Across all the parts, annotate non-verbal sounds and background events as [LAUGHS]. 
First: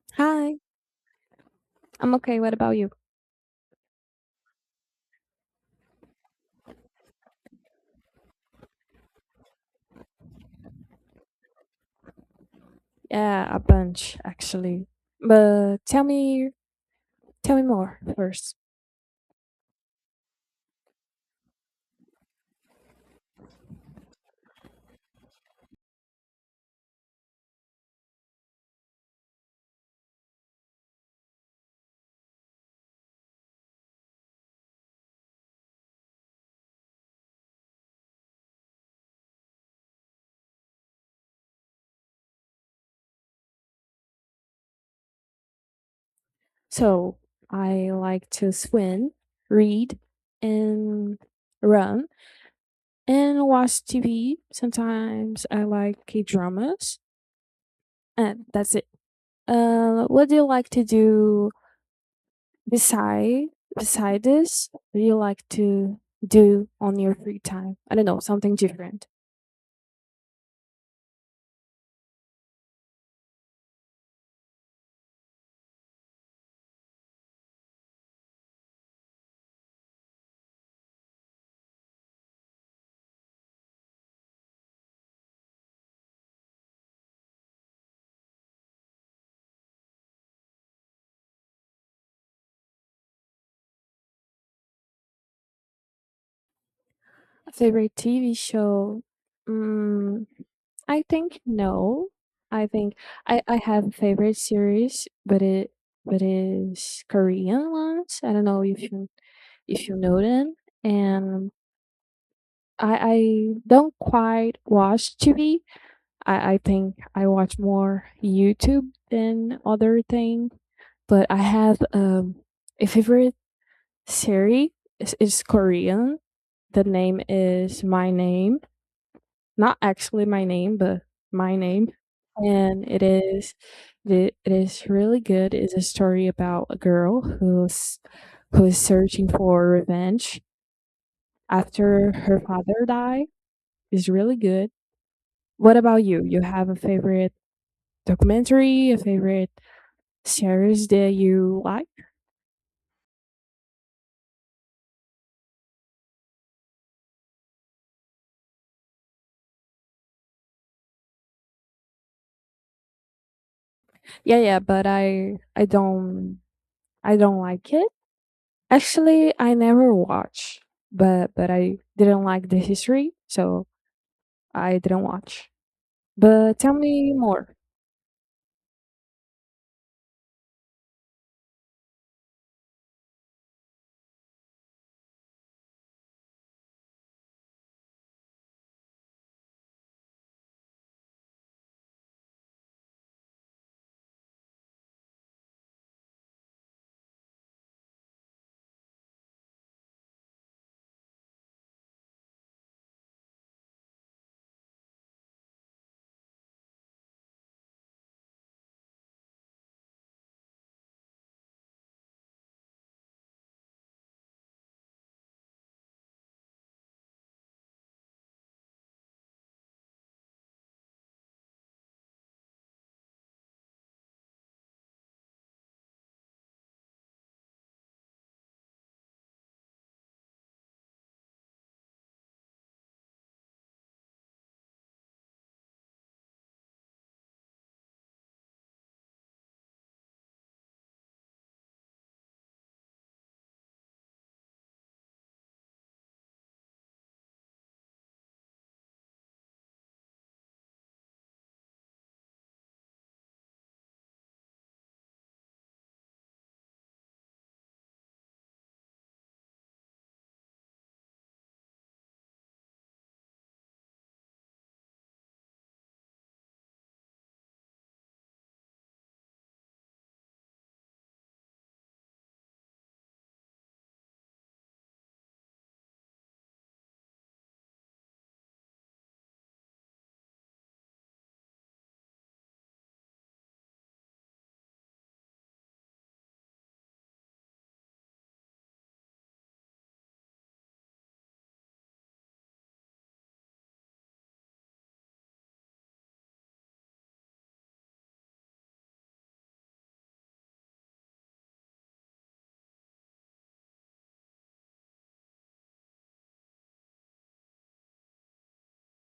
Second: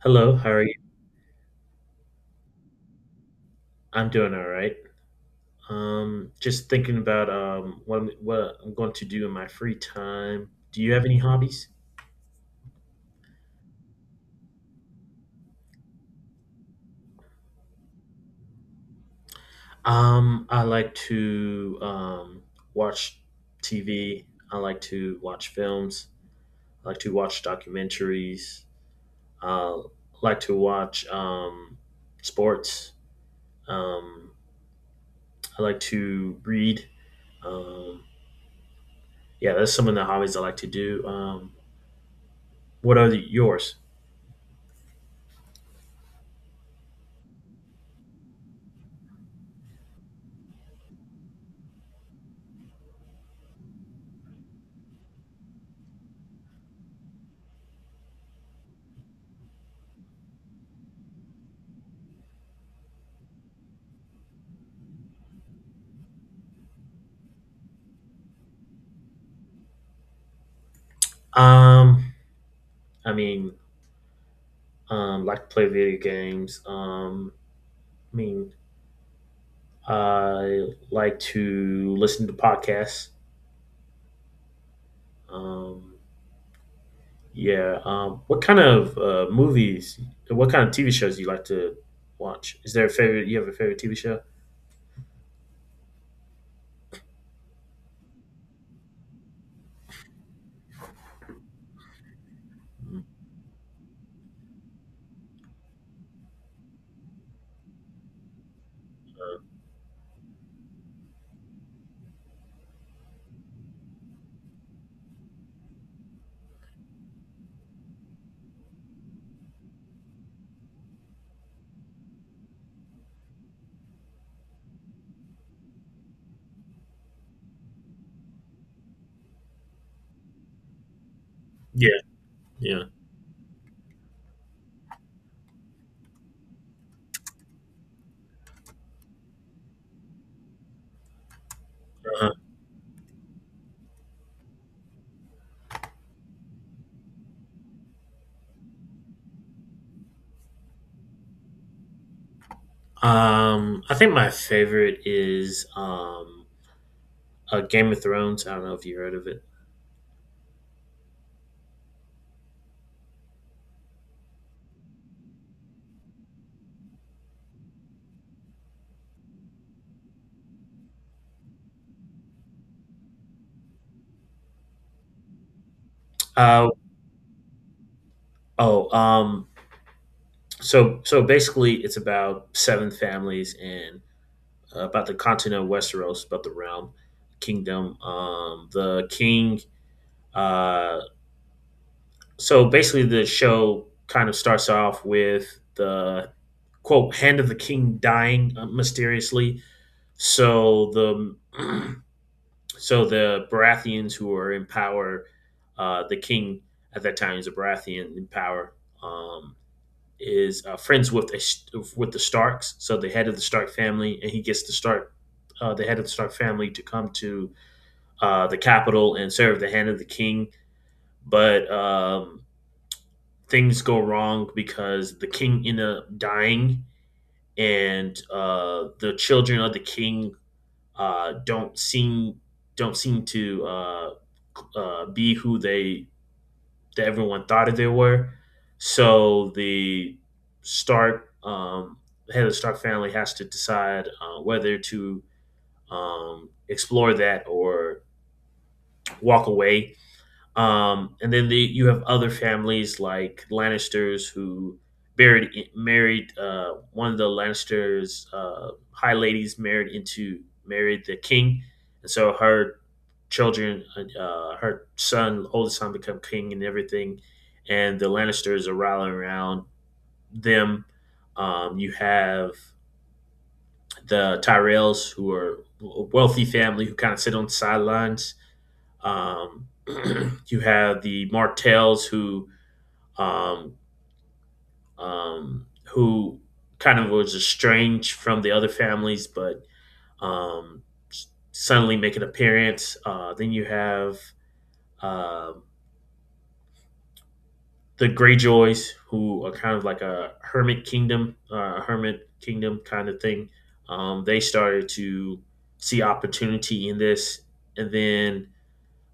Hello, how Hi, are you? I'm okay. What about you? I'm doing all right. Just thinking about what I'm going to do in my free time. Do you have any hobbies? Yeah, a bunch actually. But tell me more first. I like to watch TV. I like to watch films. I like to watch documentaries. I like to watch sports. Um, I like to read. Um, yeah, that's some of the hobbies I like to do. What are yours? So, I like to swim, read, and run, and watch TV. Sometimes I like K-dramas, and that's it. What do you like to do beside beside this? What do you like to do on your free time? I don't know, something different. Um, I mean, like to play video games. I mean, I like to listen to podcasts. Um, yeah. What kind of movies? What kind of TV shows do you like to watch? Is there a favorite? You have a favorite TV show? Favorite TV show? Mm, I think no. I think Mm. I have a favorite series, but it but it's Korean ones. I don't know if you know them. And I don't quite watch TV. I think I watch more YouTube than other thing. But I have a favorite series. It's Korean. The name is My Name. Not actually my name, but my name, Yeah. Yeah. and it is really good. It's a story about a girl who's who is searching for revenge after Uh-huh. her father died. It's really good. What about you? You have a favorite documentary, a favorite series that you like? I think my favorite is Game of Thrones. I don't know if you heard of it. Yeah, yeah, but I don't like it. Actually, I never watch, but I didn't like the history, so I didn't watch. But Uh, tell me more. oh. So basically, it's about seven families, and about the continent of Westeros, about the realm, kingdom. The king. Uh, so basically, the show kind of starts off with the quote hand of the king dying mysteriously. So the [CLEARS THROAT] so the Baratheons who are in power. The king at that time is a Baratheon in power. Um, is friends with with the Starks, so the head of the Stark family, and he gets the head of the Stark family to come to the capital and serve the hand of the king. But things go wrong because the king end up dying, and the children of the king uh, don't seem don't seem to be who they that everyone thought they were. So the Stark head of the Stark family has to decide whether to explore that or walk away, and then you have other families like Lannisters who married married one of the Lannisters high ladies married the king, and so her son, oldest son, become king and everything, and the Lannisters are rallying around them. You have the Tyrells who are a wealthy family who kind of sit on the sidelines. um, [CLEARS THROAT] you have the Martells um, who kind of was estranged from the other families, but um, suddenly make an appearance. Then you have uh, the Greyjoys who are kind of like a hermit kingdom kind of thing. They started to see opportunity in this, and then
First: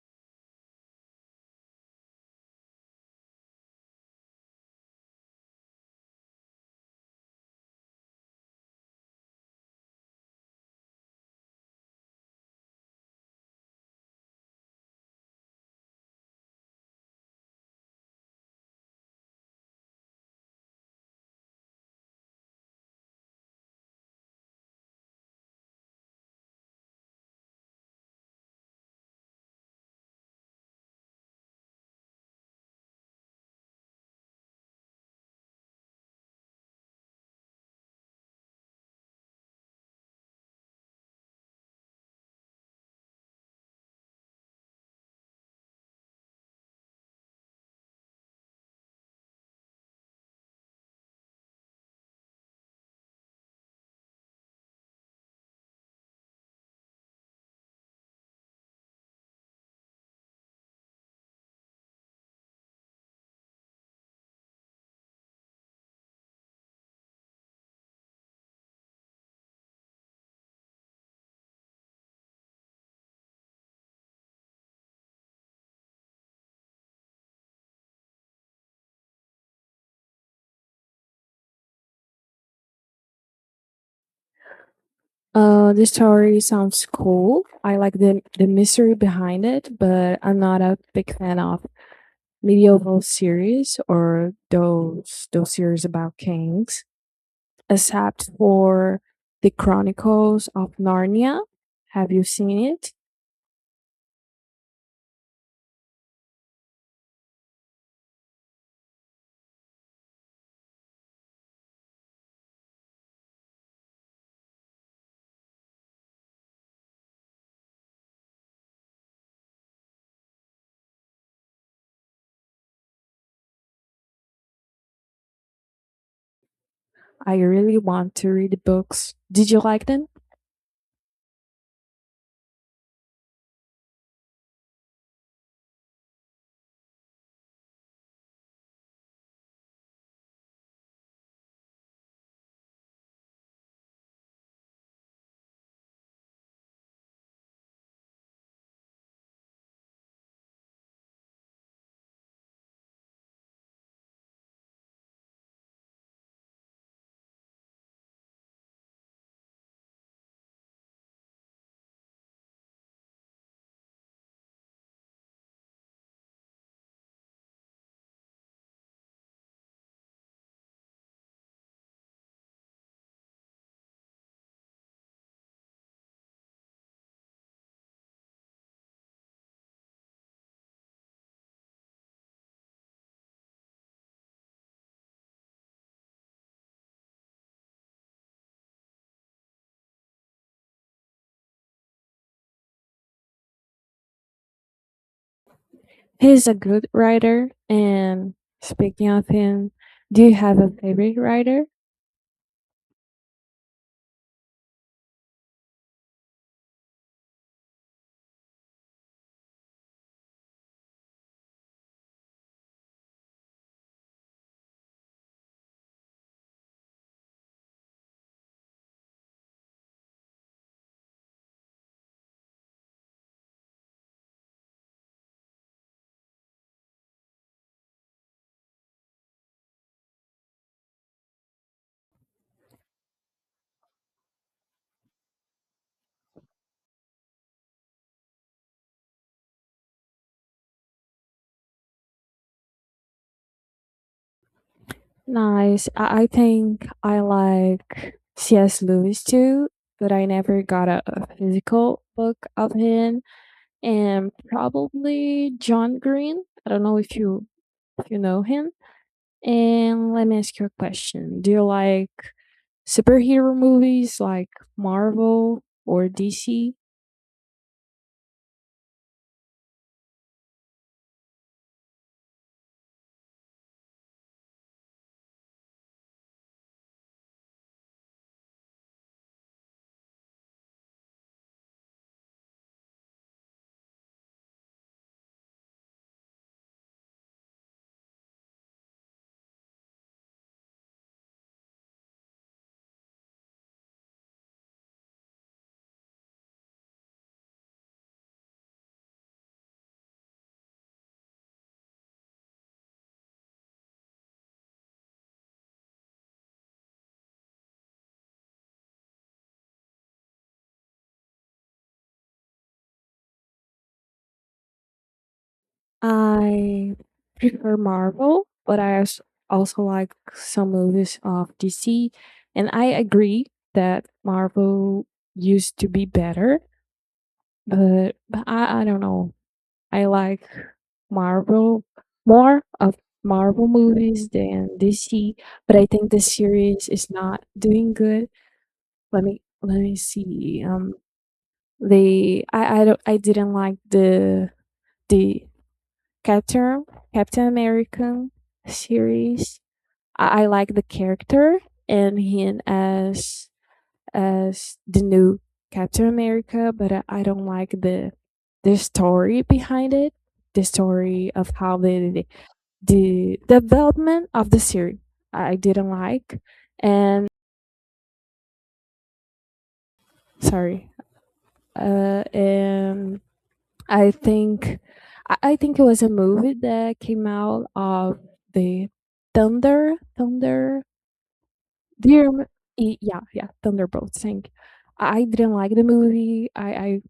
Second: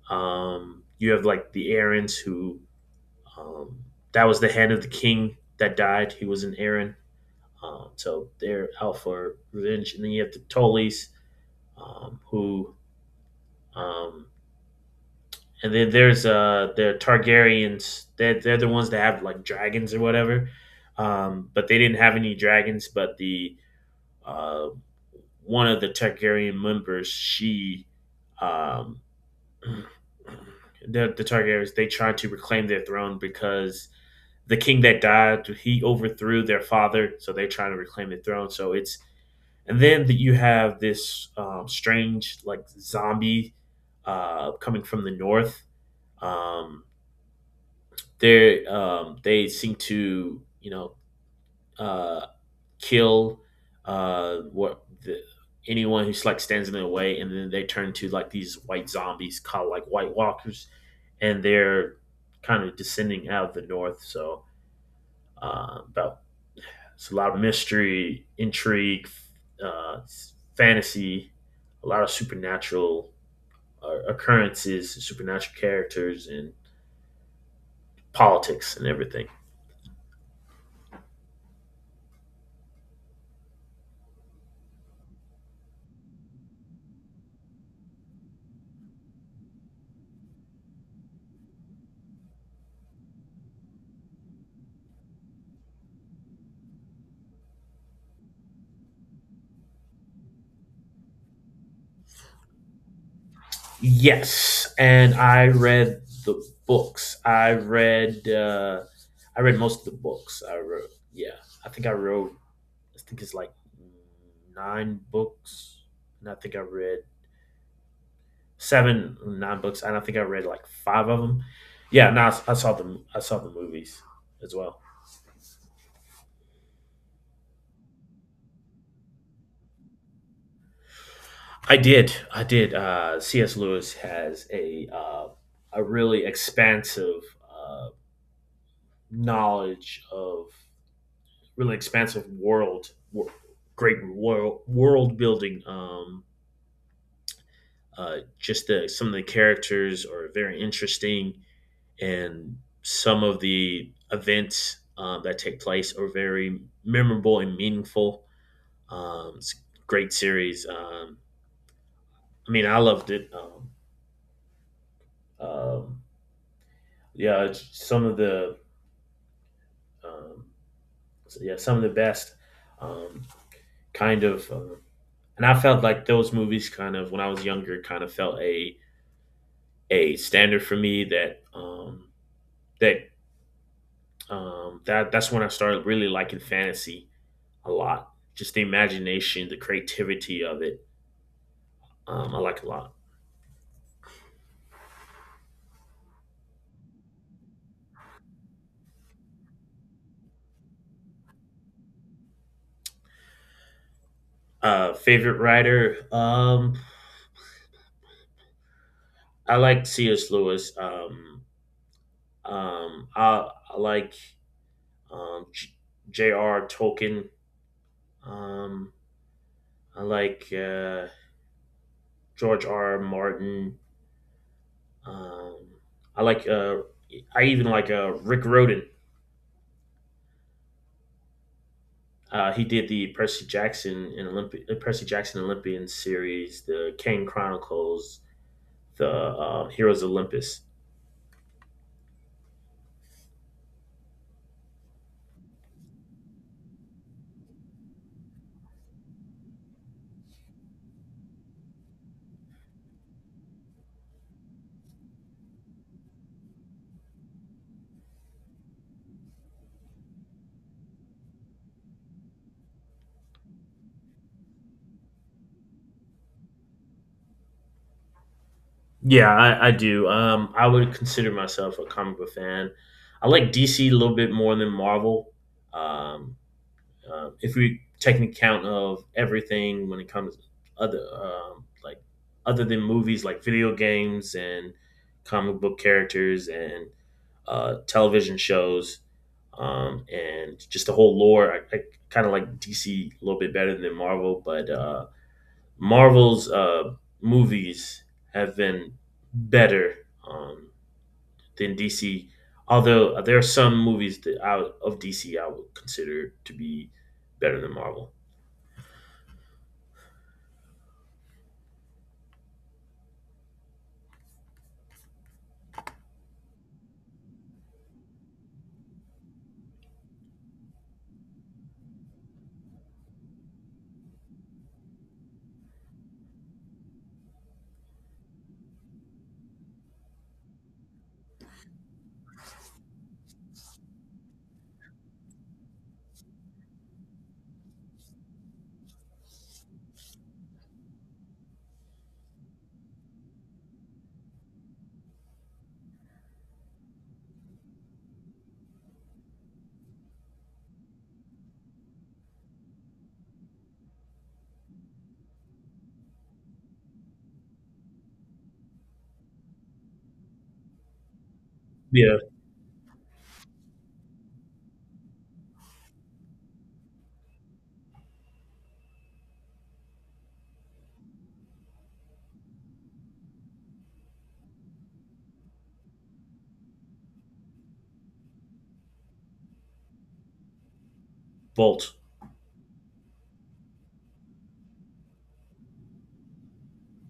you have like the Aarons. Who Um, that was the hand of the king that died. He was an Aaron. So they're out for revenge. And then you have the Tullys, um, who, um, and then there's the Targaryens. They're the ones that have like dragons or whatever. But they didn't have any dragons. But the uh, one of the Targaryen members, um, [CLEARS THROAT] the Targaryens, they tried to reclaim their throne because the king that died, he overthrew their father, so they're trying to reclaim the throne. So it's and then that you have this strange like zombie coming from the north. Um, they seem to uh, kill uh, what the, anyone who like stands in their way, and then they turn to like these white zombies called like White Walkers, and they're kind of descending out of the north. So about It's a lot of mystery, intrigue, uh, fantasy, a lot of supernatural occurrences, supernatural characters, and politics and everything. The story sounds cool. I like the mystery behind it, but I'm not a big fan of medieval series or those series about kings, except for the Chronicles of Narnia. Have you seen it? Yes, and I read the books. I read most of the books. I wrote. Yeah, I think I wrote. I think it's like nine books, and I think I read nine books, and I think I read like five of them. Yeah, no, I saw the movies as well. I really want to read the books. Did you like them? I did, I did. C.S. Lewis has a really expansive uh, knowledge of really expansive great world building. Some of the characters are very interesting, and some of the events that take place are very memorable and meaningful. It's a great series. I mean, I loved it. Um, yeah, some of the um, yeah some of the best, um, kind of, uh, and I felt like those movies kind of when I was younger kind of felt a standard for me. That that's when I started really liking fantasy a lot. Just the imagination, the creativity of it, I like a lot. He's a good writer. And speaking of him, do you have a favorite writer? Favorite writer, I like C.S. Lewis. I like um, J- J.R. Tolkien. Um, I like George R. Martin. Um, I like. Uh, I even like Rick Roden. He did the Percy Jackson Olympian series, the Kane Chronicles, the Heroes of Olympus. Nice. I think I like C.S. Lewis too, but I never got a physical book of him. And probably John Green. I don't know if you know him. And let me ask you a question. Do you like superhero movies like Marvel or DC? Yeah, I do. I would consider myself a comic book fan. I like DC a little bit more than Marvel. Um, if we take an account of everything when it comes to other um, like other than movies like video games and comic book characters and television shows, and just the whole lore. I kind of like DC a little bit better than Marvel, but Marvel's movies have been better, um, than DC. Although there are some movies that out of DC I would consider to be better than Marvel. I prefer Marvel, but also like some movies of DC. And I agree that Marvel used to be better, but I don't know. I like Marvel more of Marvel movies than DC, but I think the series is not doing good. Let me see. They I didn't like the Captain Captain American series. I like the character and him as the new Captain America, but I don't like the story behind it. The story of how Yeah, the development of the series I didn't like, and sorry, and I think I think it was a movie that came out of the Thunder Bolt. Dear. Y Yeah, yeah, Thunderbolt. Thank. I didn't like the movie. I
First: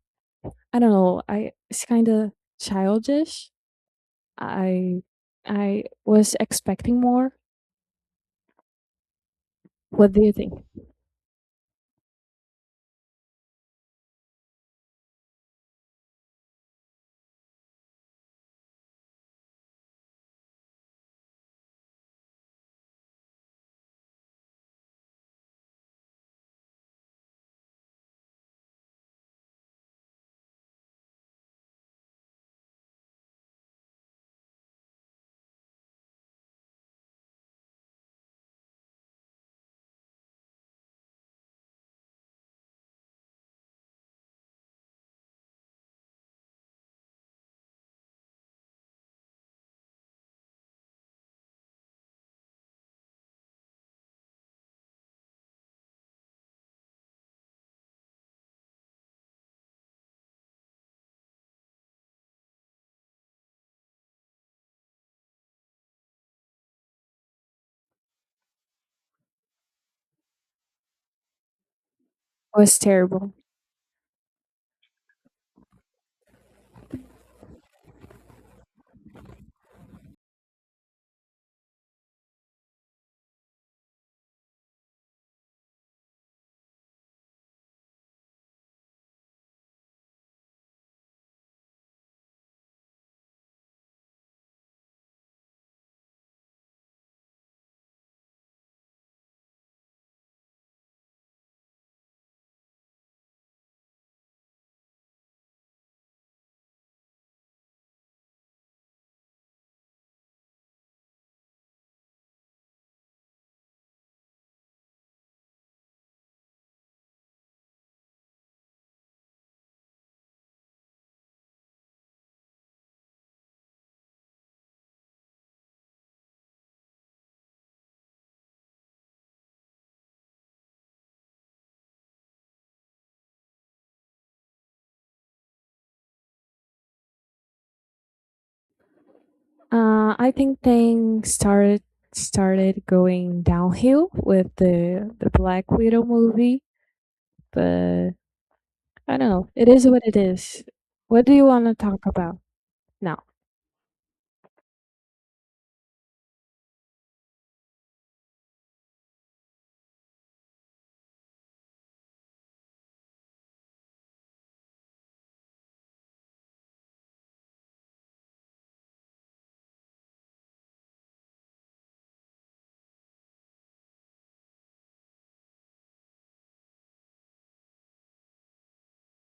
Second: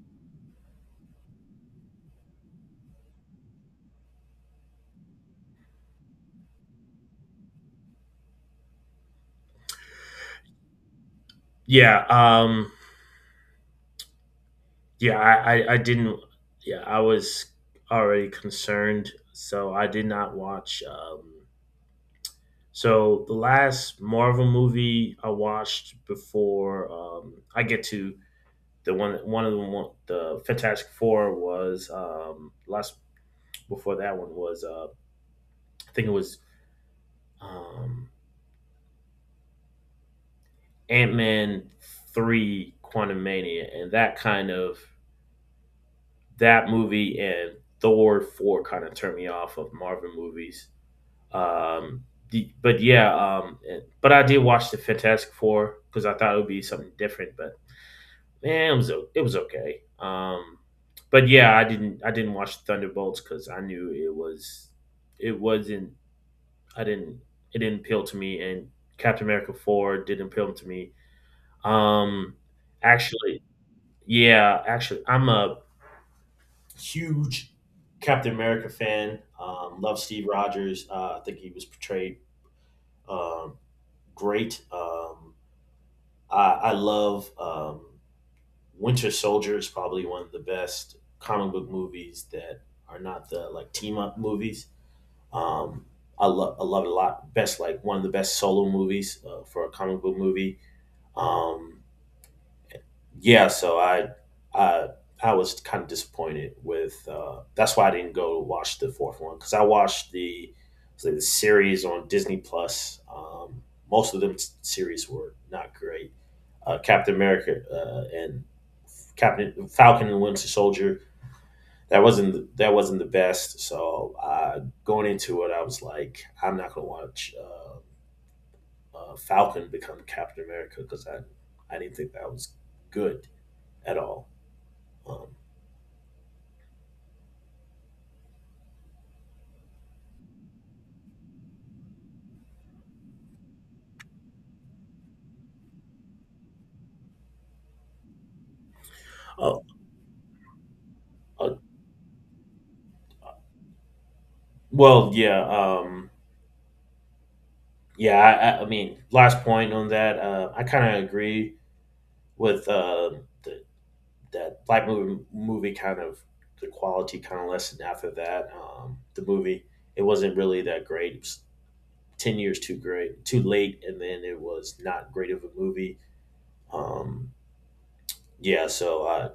I don't know, I it's kinda childish. I I was expecting more. What do you think? It Yeah, yeah. I didn't. Yeah, I was already concerned, so I did not watch. So the last Marvel movie I watched before I get to the one, one of the one, the Fantastic Four was last Before that one was I think it was um, Ant Man 3, Quantum Mania, and that kind of that movie and Thor 4 kind of turned me off of Marvel movies. Um, but yeah, um, but I did watch the Fantastic Four because I thought it would be something different. But man, it was okay. But yeah, I didn't watch Thunderbolts because I knew it was it wasn't I didn't it didn't appeal to me, and Captain America 4 didn't appeal to me. Um, was terrible. actually, Yeah, actually, I'm a huge Captain America fan. Love Steve Rogers. I think he was portrayed um, great. I love Winter Soldier is probably one of the best comic book movies that are not the like team up movies. Um, I love it a lot. Best like one of the best solo movies for a comic book movie. Um, yeah, so i I was kind of disappointed with that's why I didn't go watch the fourth one because I watched the series on Disney Plus. Most of them series were not great. Captain America and Captain Falcon and Winter Soldier, that wasn't the best. So going into it I was like, I'm not gonna watch Falcon become Captain America because I didn't think that was good at all. um I think things started going downhill with the Black Widow movie, but I don't know, Uh, it is. What do you uh, wanna talk about now? well, yeah, yeah. I mean, last point on that. I kind of agree with the, that black movie. The quality kind of lessened after that. The movie, it wasn't really that great. It was 10 years too late, and then it was not great of a movie. Um, yeah. So I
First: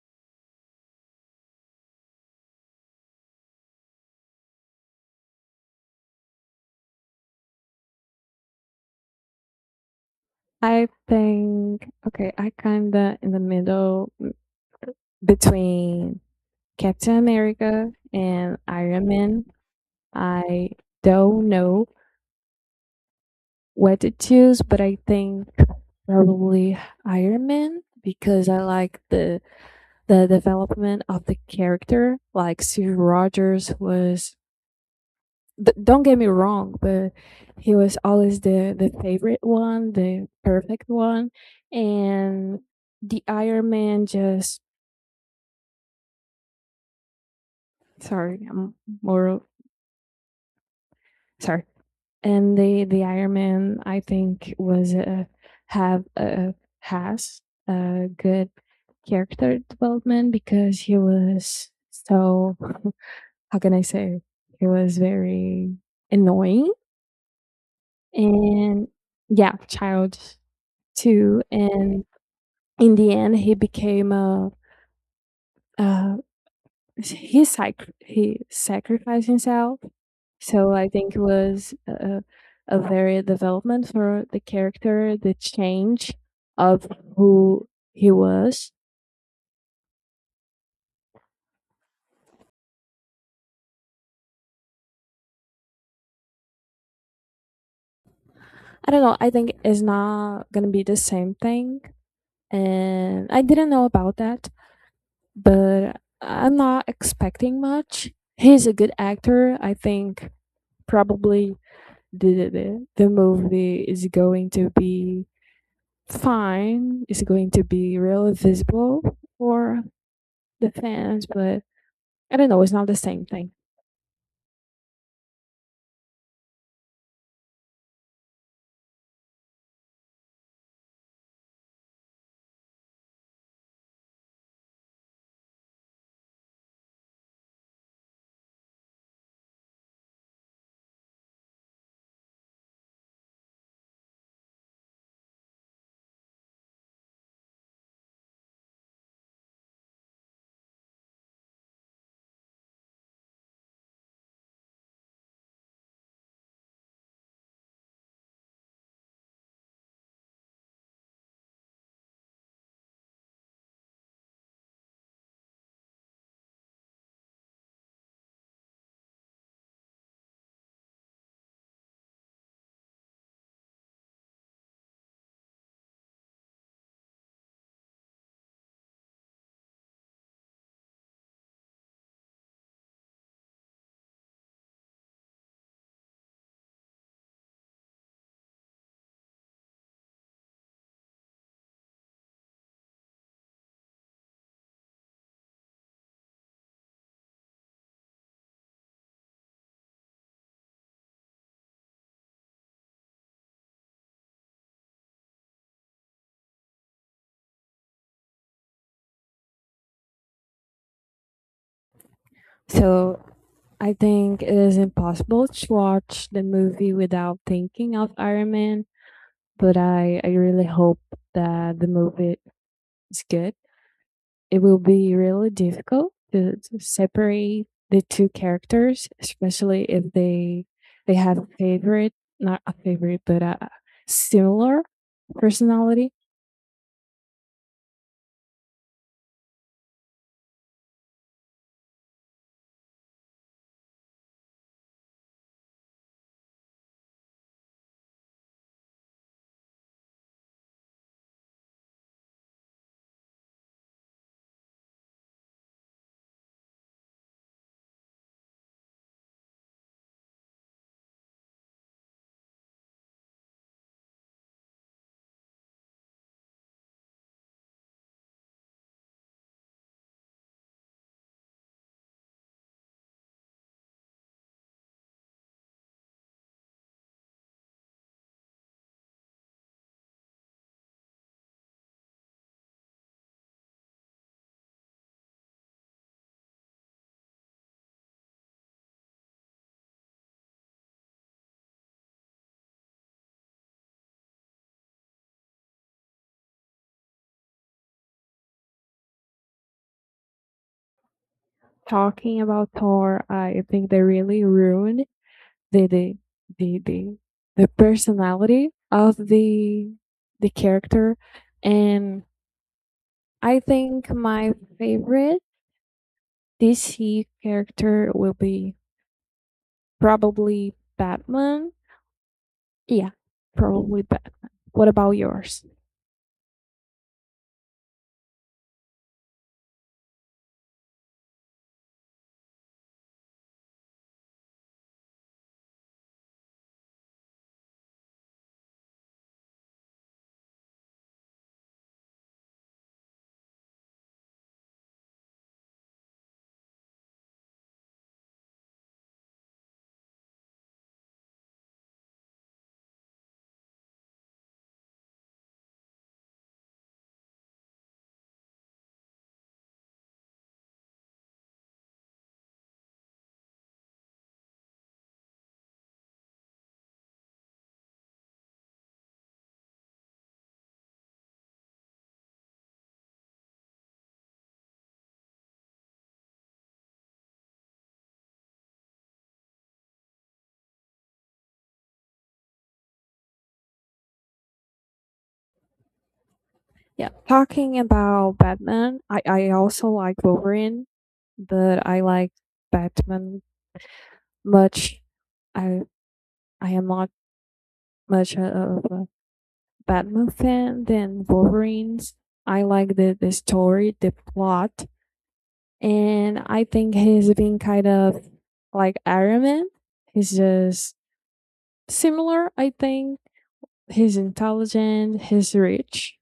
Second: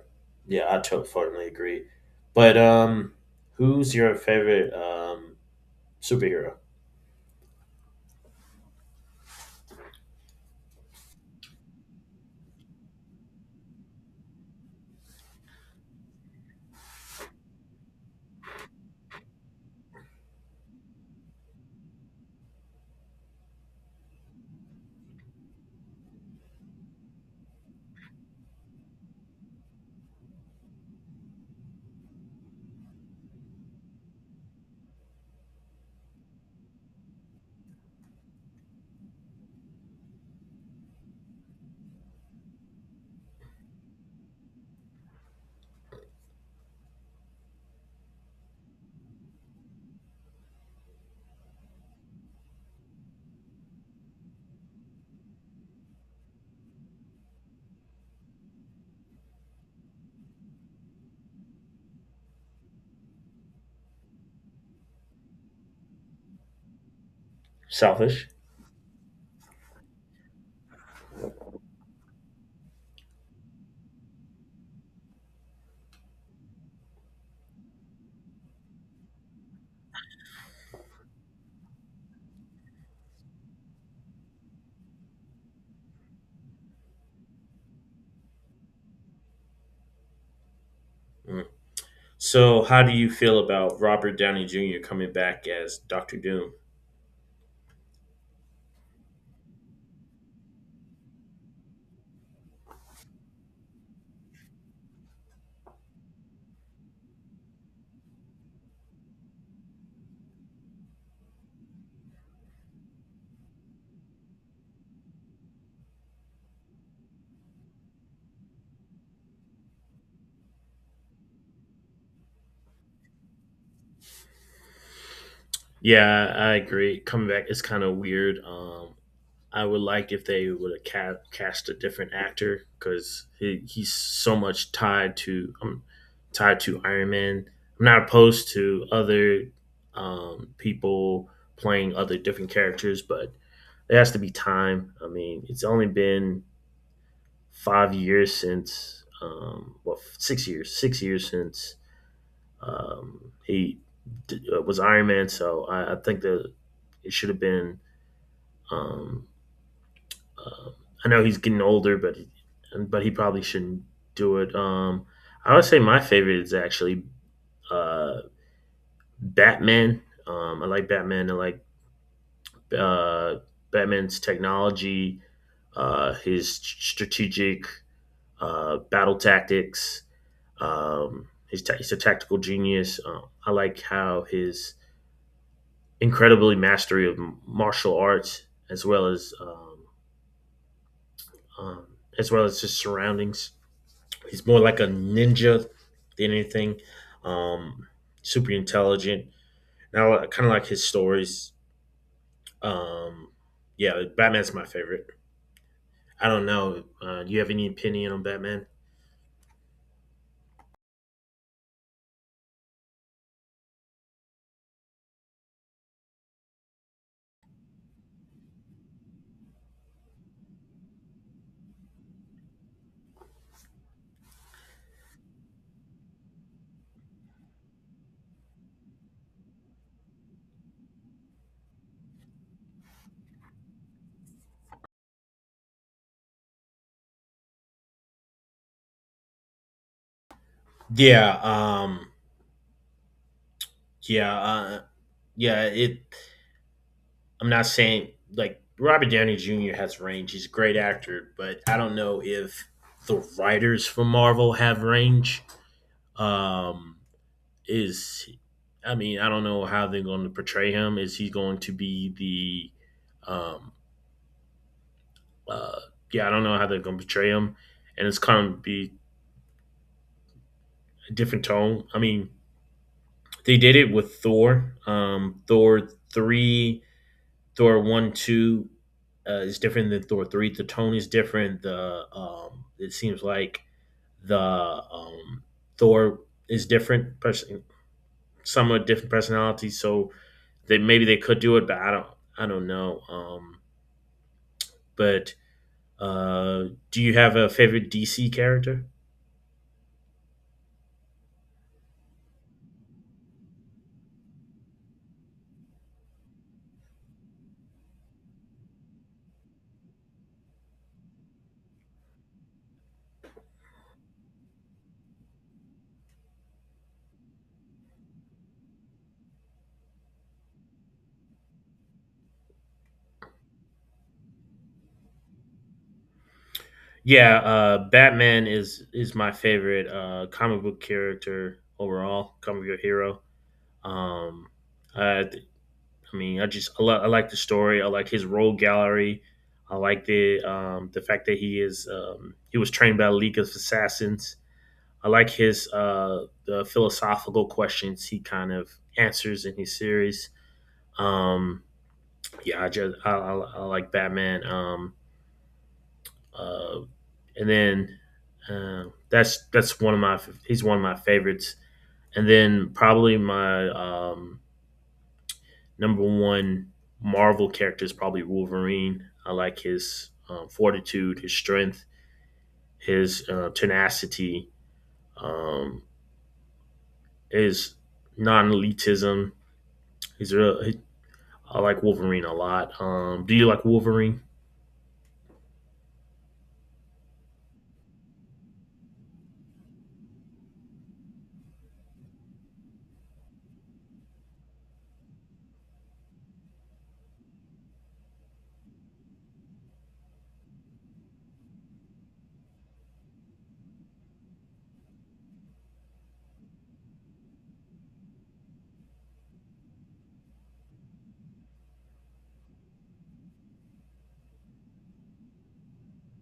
yeah, I totally agree. But who's your favorite superhero? I think okay, I kinda in the middle between Captain America and Iron Man. I don't know what to choose, but I think probably Iron Man because I like the development of the character. Like Steve Rogers was don't get me wrong, but he was always the favorite one, the perfect one, and the Iron Man just sorry, more of- sorry, and the iron man I think was have a has a good character development because he was so [LAUGHS] how can I say, he was very annoying Selfish. and yeah, child too, and in the end he became a, he sacrificed himself. So I think it was a very development for the character, the change of who he was. So, how do you feel about Robert Downey Jr. coming back as Doctor Doom? I don't know. I think it's not gonna be the same thing, and I didn't know about that, but I'm not expecting much. He's a good actor. I think probably the movie is going to be fine. It's going to be really visible for the fans? But I don't know. It's not the same thing. Yeah, I agree. Coming back is kind of weird. I would like if they would have cast a different actor because he's so much tied to Iron Man. I'm not opposed to other people playing other different characters, but there has to be time. I mean, it's only been 5 years since well, 6 years, 6 years since he was Iron Man, so I think that it should have been. Um, uh, I know he's getting older, but he probably shouldn't do it. I would say my favorite is actually uh, Batman. I like Batman. I like uh, Batman's technology, his strategic battle tactics. He's a tactical genius. I like how his incredibly mastery of martial arts as well as um, um, as well as his surroundings. He's more like a ninja than anything. Um, Super intelligent. Now, I kind of like his stories. Um, yeah, Batman's my favorite. I don't know. Do you have any opinion on Batman? So I think it is impossible to watch the movie without thinking of Iron Man. But I really hope that the movie is good. It will be really difficult to separate the two characters, especially if they have a favorite, not a favorite, but a similar personality. Yeah, yeah, yeah. It I'm not saying like Robert Downey Jr. has range. He's a great actor, but I don't know if the writers for Marvel have range. Um, is I mean, I don't know how they're going to portray him. Is he going to be the um, uh, yeah, I don't know how they're going to portray him, and it's kind of be a different tone. I mean, they did it with Thor. Thor three Thor one two is different than Thor three. The tone is different. The It seems like the Thor is different, person, somewhat different personalities. So they maybe they could do it, but I don't know. But uh, do you have a favorite DC character? Talking about Thor, I think they really ruined the the the the, the personality of the character, and I think my favorite DC character will be probably Batman. Yeah, probably Batman. What about yours? Yeah, Batman is my favorite comic book character overall, comic book hero. Um, I I mean, I like the story. I like his role gallery. I like the fact that he is he was trained by a League of Assassins. I like his the philosophical questions he kind of answers in his series. Um, yeah, I just I like Batman. Uh, and then uh, that's one of my he's one of my favorites. And then probably my number one Marvel character is probably Wolverine. I like his fortitude, his strength, his tenacity, um, his non-elitism. He's real. I like Wolverine a lot. Do you like Wolverine? Yeah, talking about Batman, I also like Wolverine, but I like Batman much. I I am not much of a Batman fan than Wolverines. I like the story, the plot, and I think he's been kind of like Iron Man. He's just similar, I think. He's intelligent, he's rich,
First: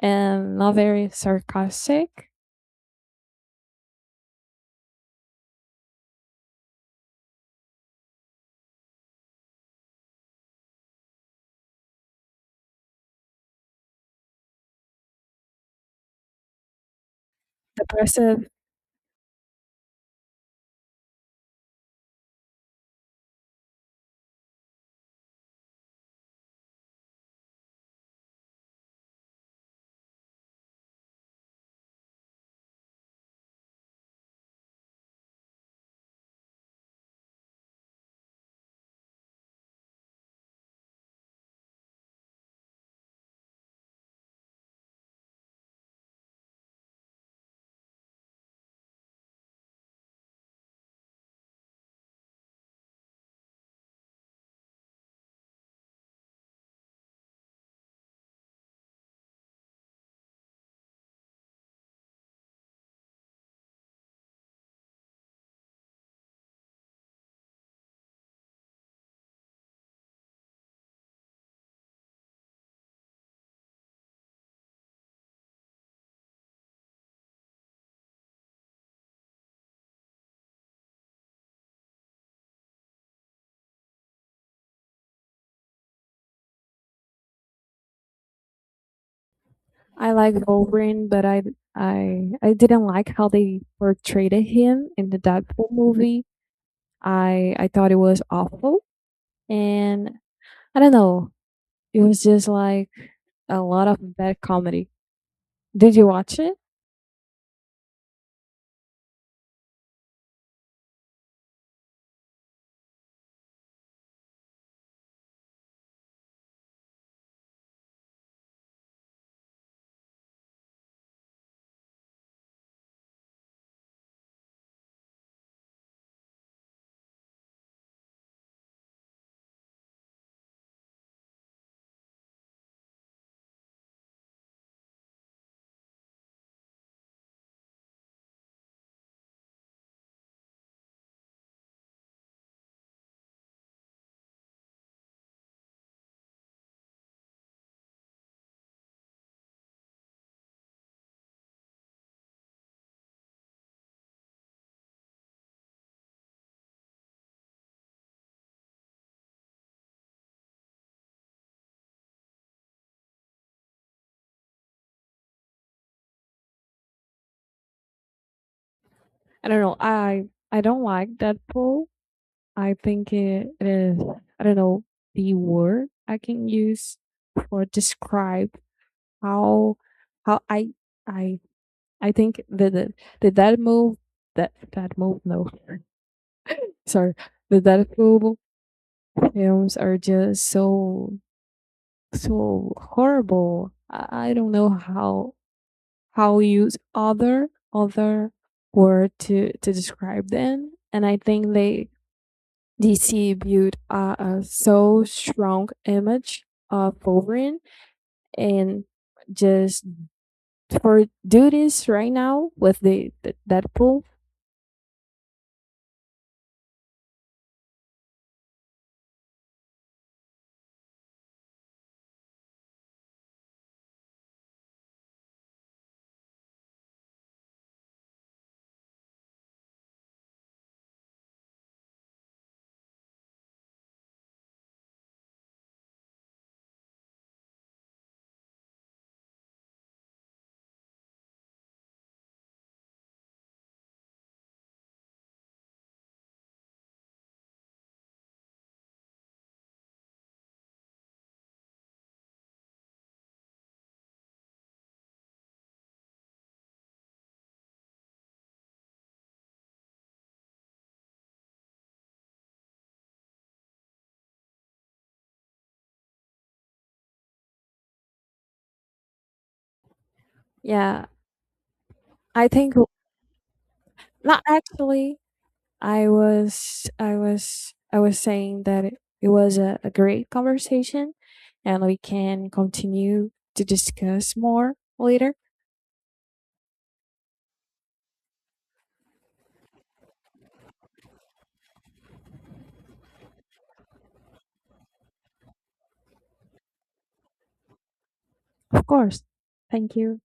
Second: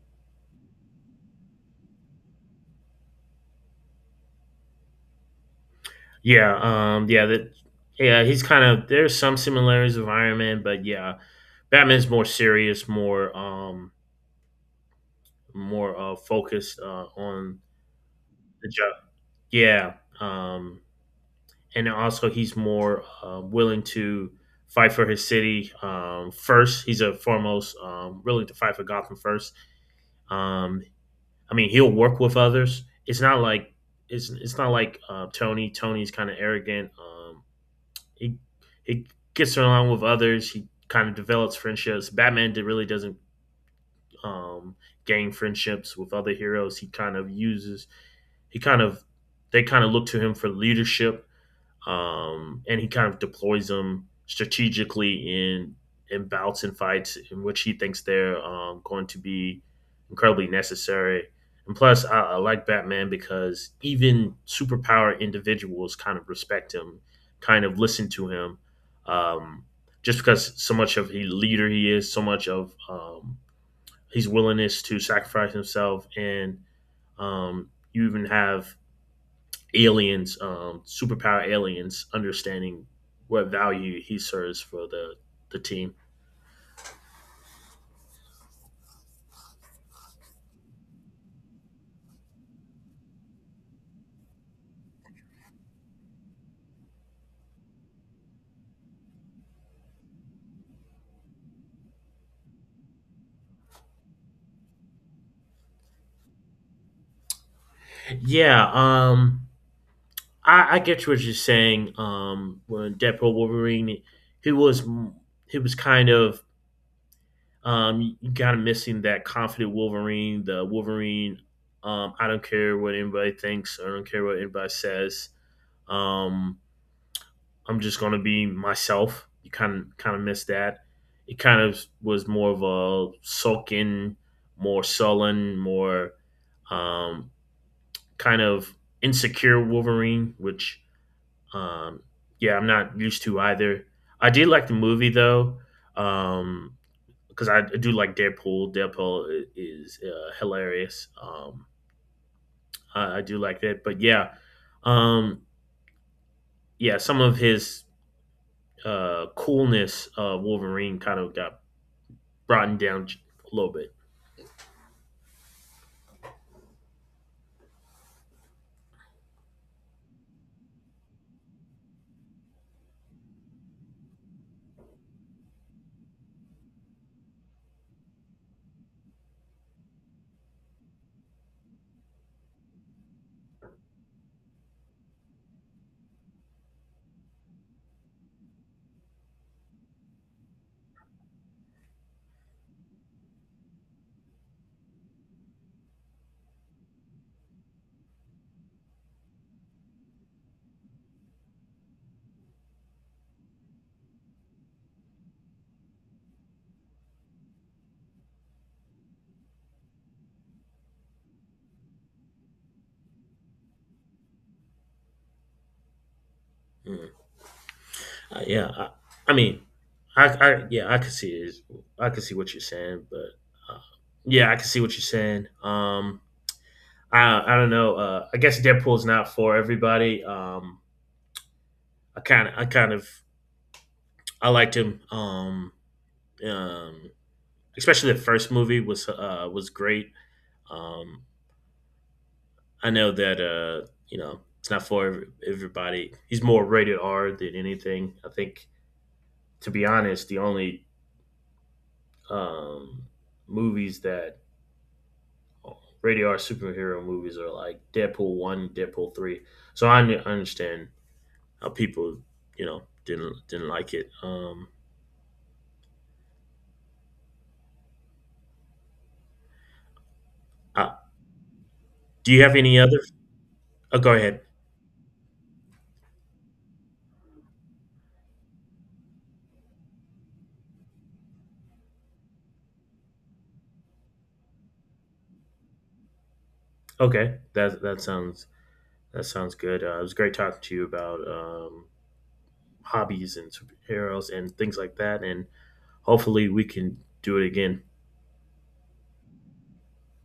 and not very sarcastic, Yeah, um, yeah, that, yeah. He's kind of There's some similarities with Iron Man, but yeah, Batman's more serious, more, focused on depressive. the job. Yeah, um, and also he's more willing to fight for his city first. He's a foremost willing to fight for Gotham first. Um, I mean, he'll work with others. It's not like it's not like Tony. Tony's kind of arrogant. He he gets along with others. He kind of develops friendships. Batman really doesn't um, gain friendships with other heroes. He kind of uses. He kind of They kind of look to him for leadership and he kind of deploys them strategically in bouts and fights in which he thinks they're going to be incredibly necessary. And plus, I like Batman because even superpower individuals kind of respect him, kind of listen to him, um, just because so much of he leader he is, so much of his willingness to sacrifice himself, and you even have aliens, superpower aliens, understanding what value he serves for the team. I like Wolverine, but I I didn't like how they portrayed him in the Deadpool movie. I thought it was awful, and I don't know. It was just like a lot of bad comedy. Did you watch it? Yeah, I get what you're saying. When Deadpool Wolverine, he was he was kind of missing that confident Wolverine, the Wolverine. I don't care what anybody thinks. I don't care what anybody says. Um, I'm just gonna be myself. You kind of miss that. It kind of was more of a sulking, more sullen, more um, kind of insecure Wolverine, which um, yeah, I'm not used to either. I did like the movie though, um, because I do like Deadpool. Deadpool is hilarious. I do like that, but yeah, um, yeah, some of his coolness, Wolverine kind of got broadened down a little bit. I don't know. I don't like Deadpool. I think it is, I don't know the word I can use for describe how how I I think the Deadpool, that that move no [LAUGHS] sorry, the Deadpool films are just so horrible. I don't know how use other word to describe them, and I think they DC built a so strong image of Wolverine and just for do this right now with the Deadpool. Mm. Uh, yeah, I, I mean, I yeah, I can see it. I can see what you're saying, but uh, yeah, I can see what you're saying. I don't know. I guess Deadpool's not for everybody. I kind of I liked him. Um, Especially the first movie was great. Um, I know that you know it's not for everybody. He's more rated R than anything. I think to be honest, the only um, movies that rated R superhero movies are like Deadpool one, Deadpool three. So understand how people, you know, didn't like it. Uh, Yeah, do you I have think any other? Oh, go ahead. not actually, I was saying that it was a great conversation and we can continue to discuss more later. Okay, that sounds good. It was great talking to you about hobbies and superheroes and things like that, and hopefully we can do it again. Of course. Thank you.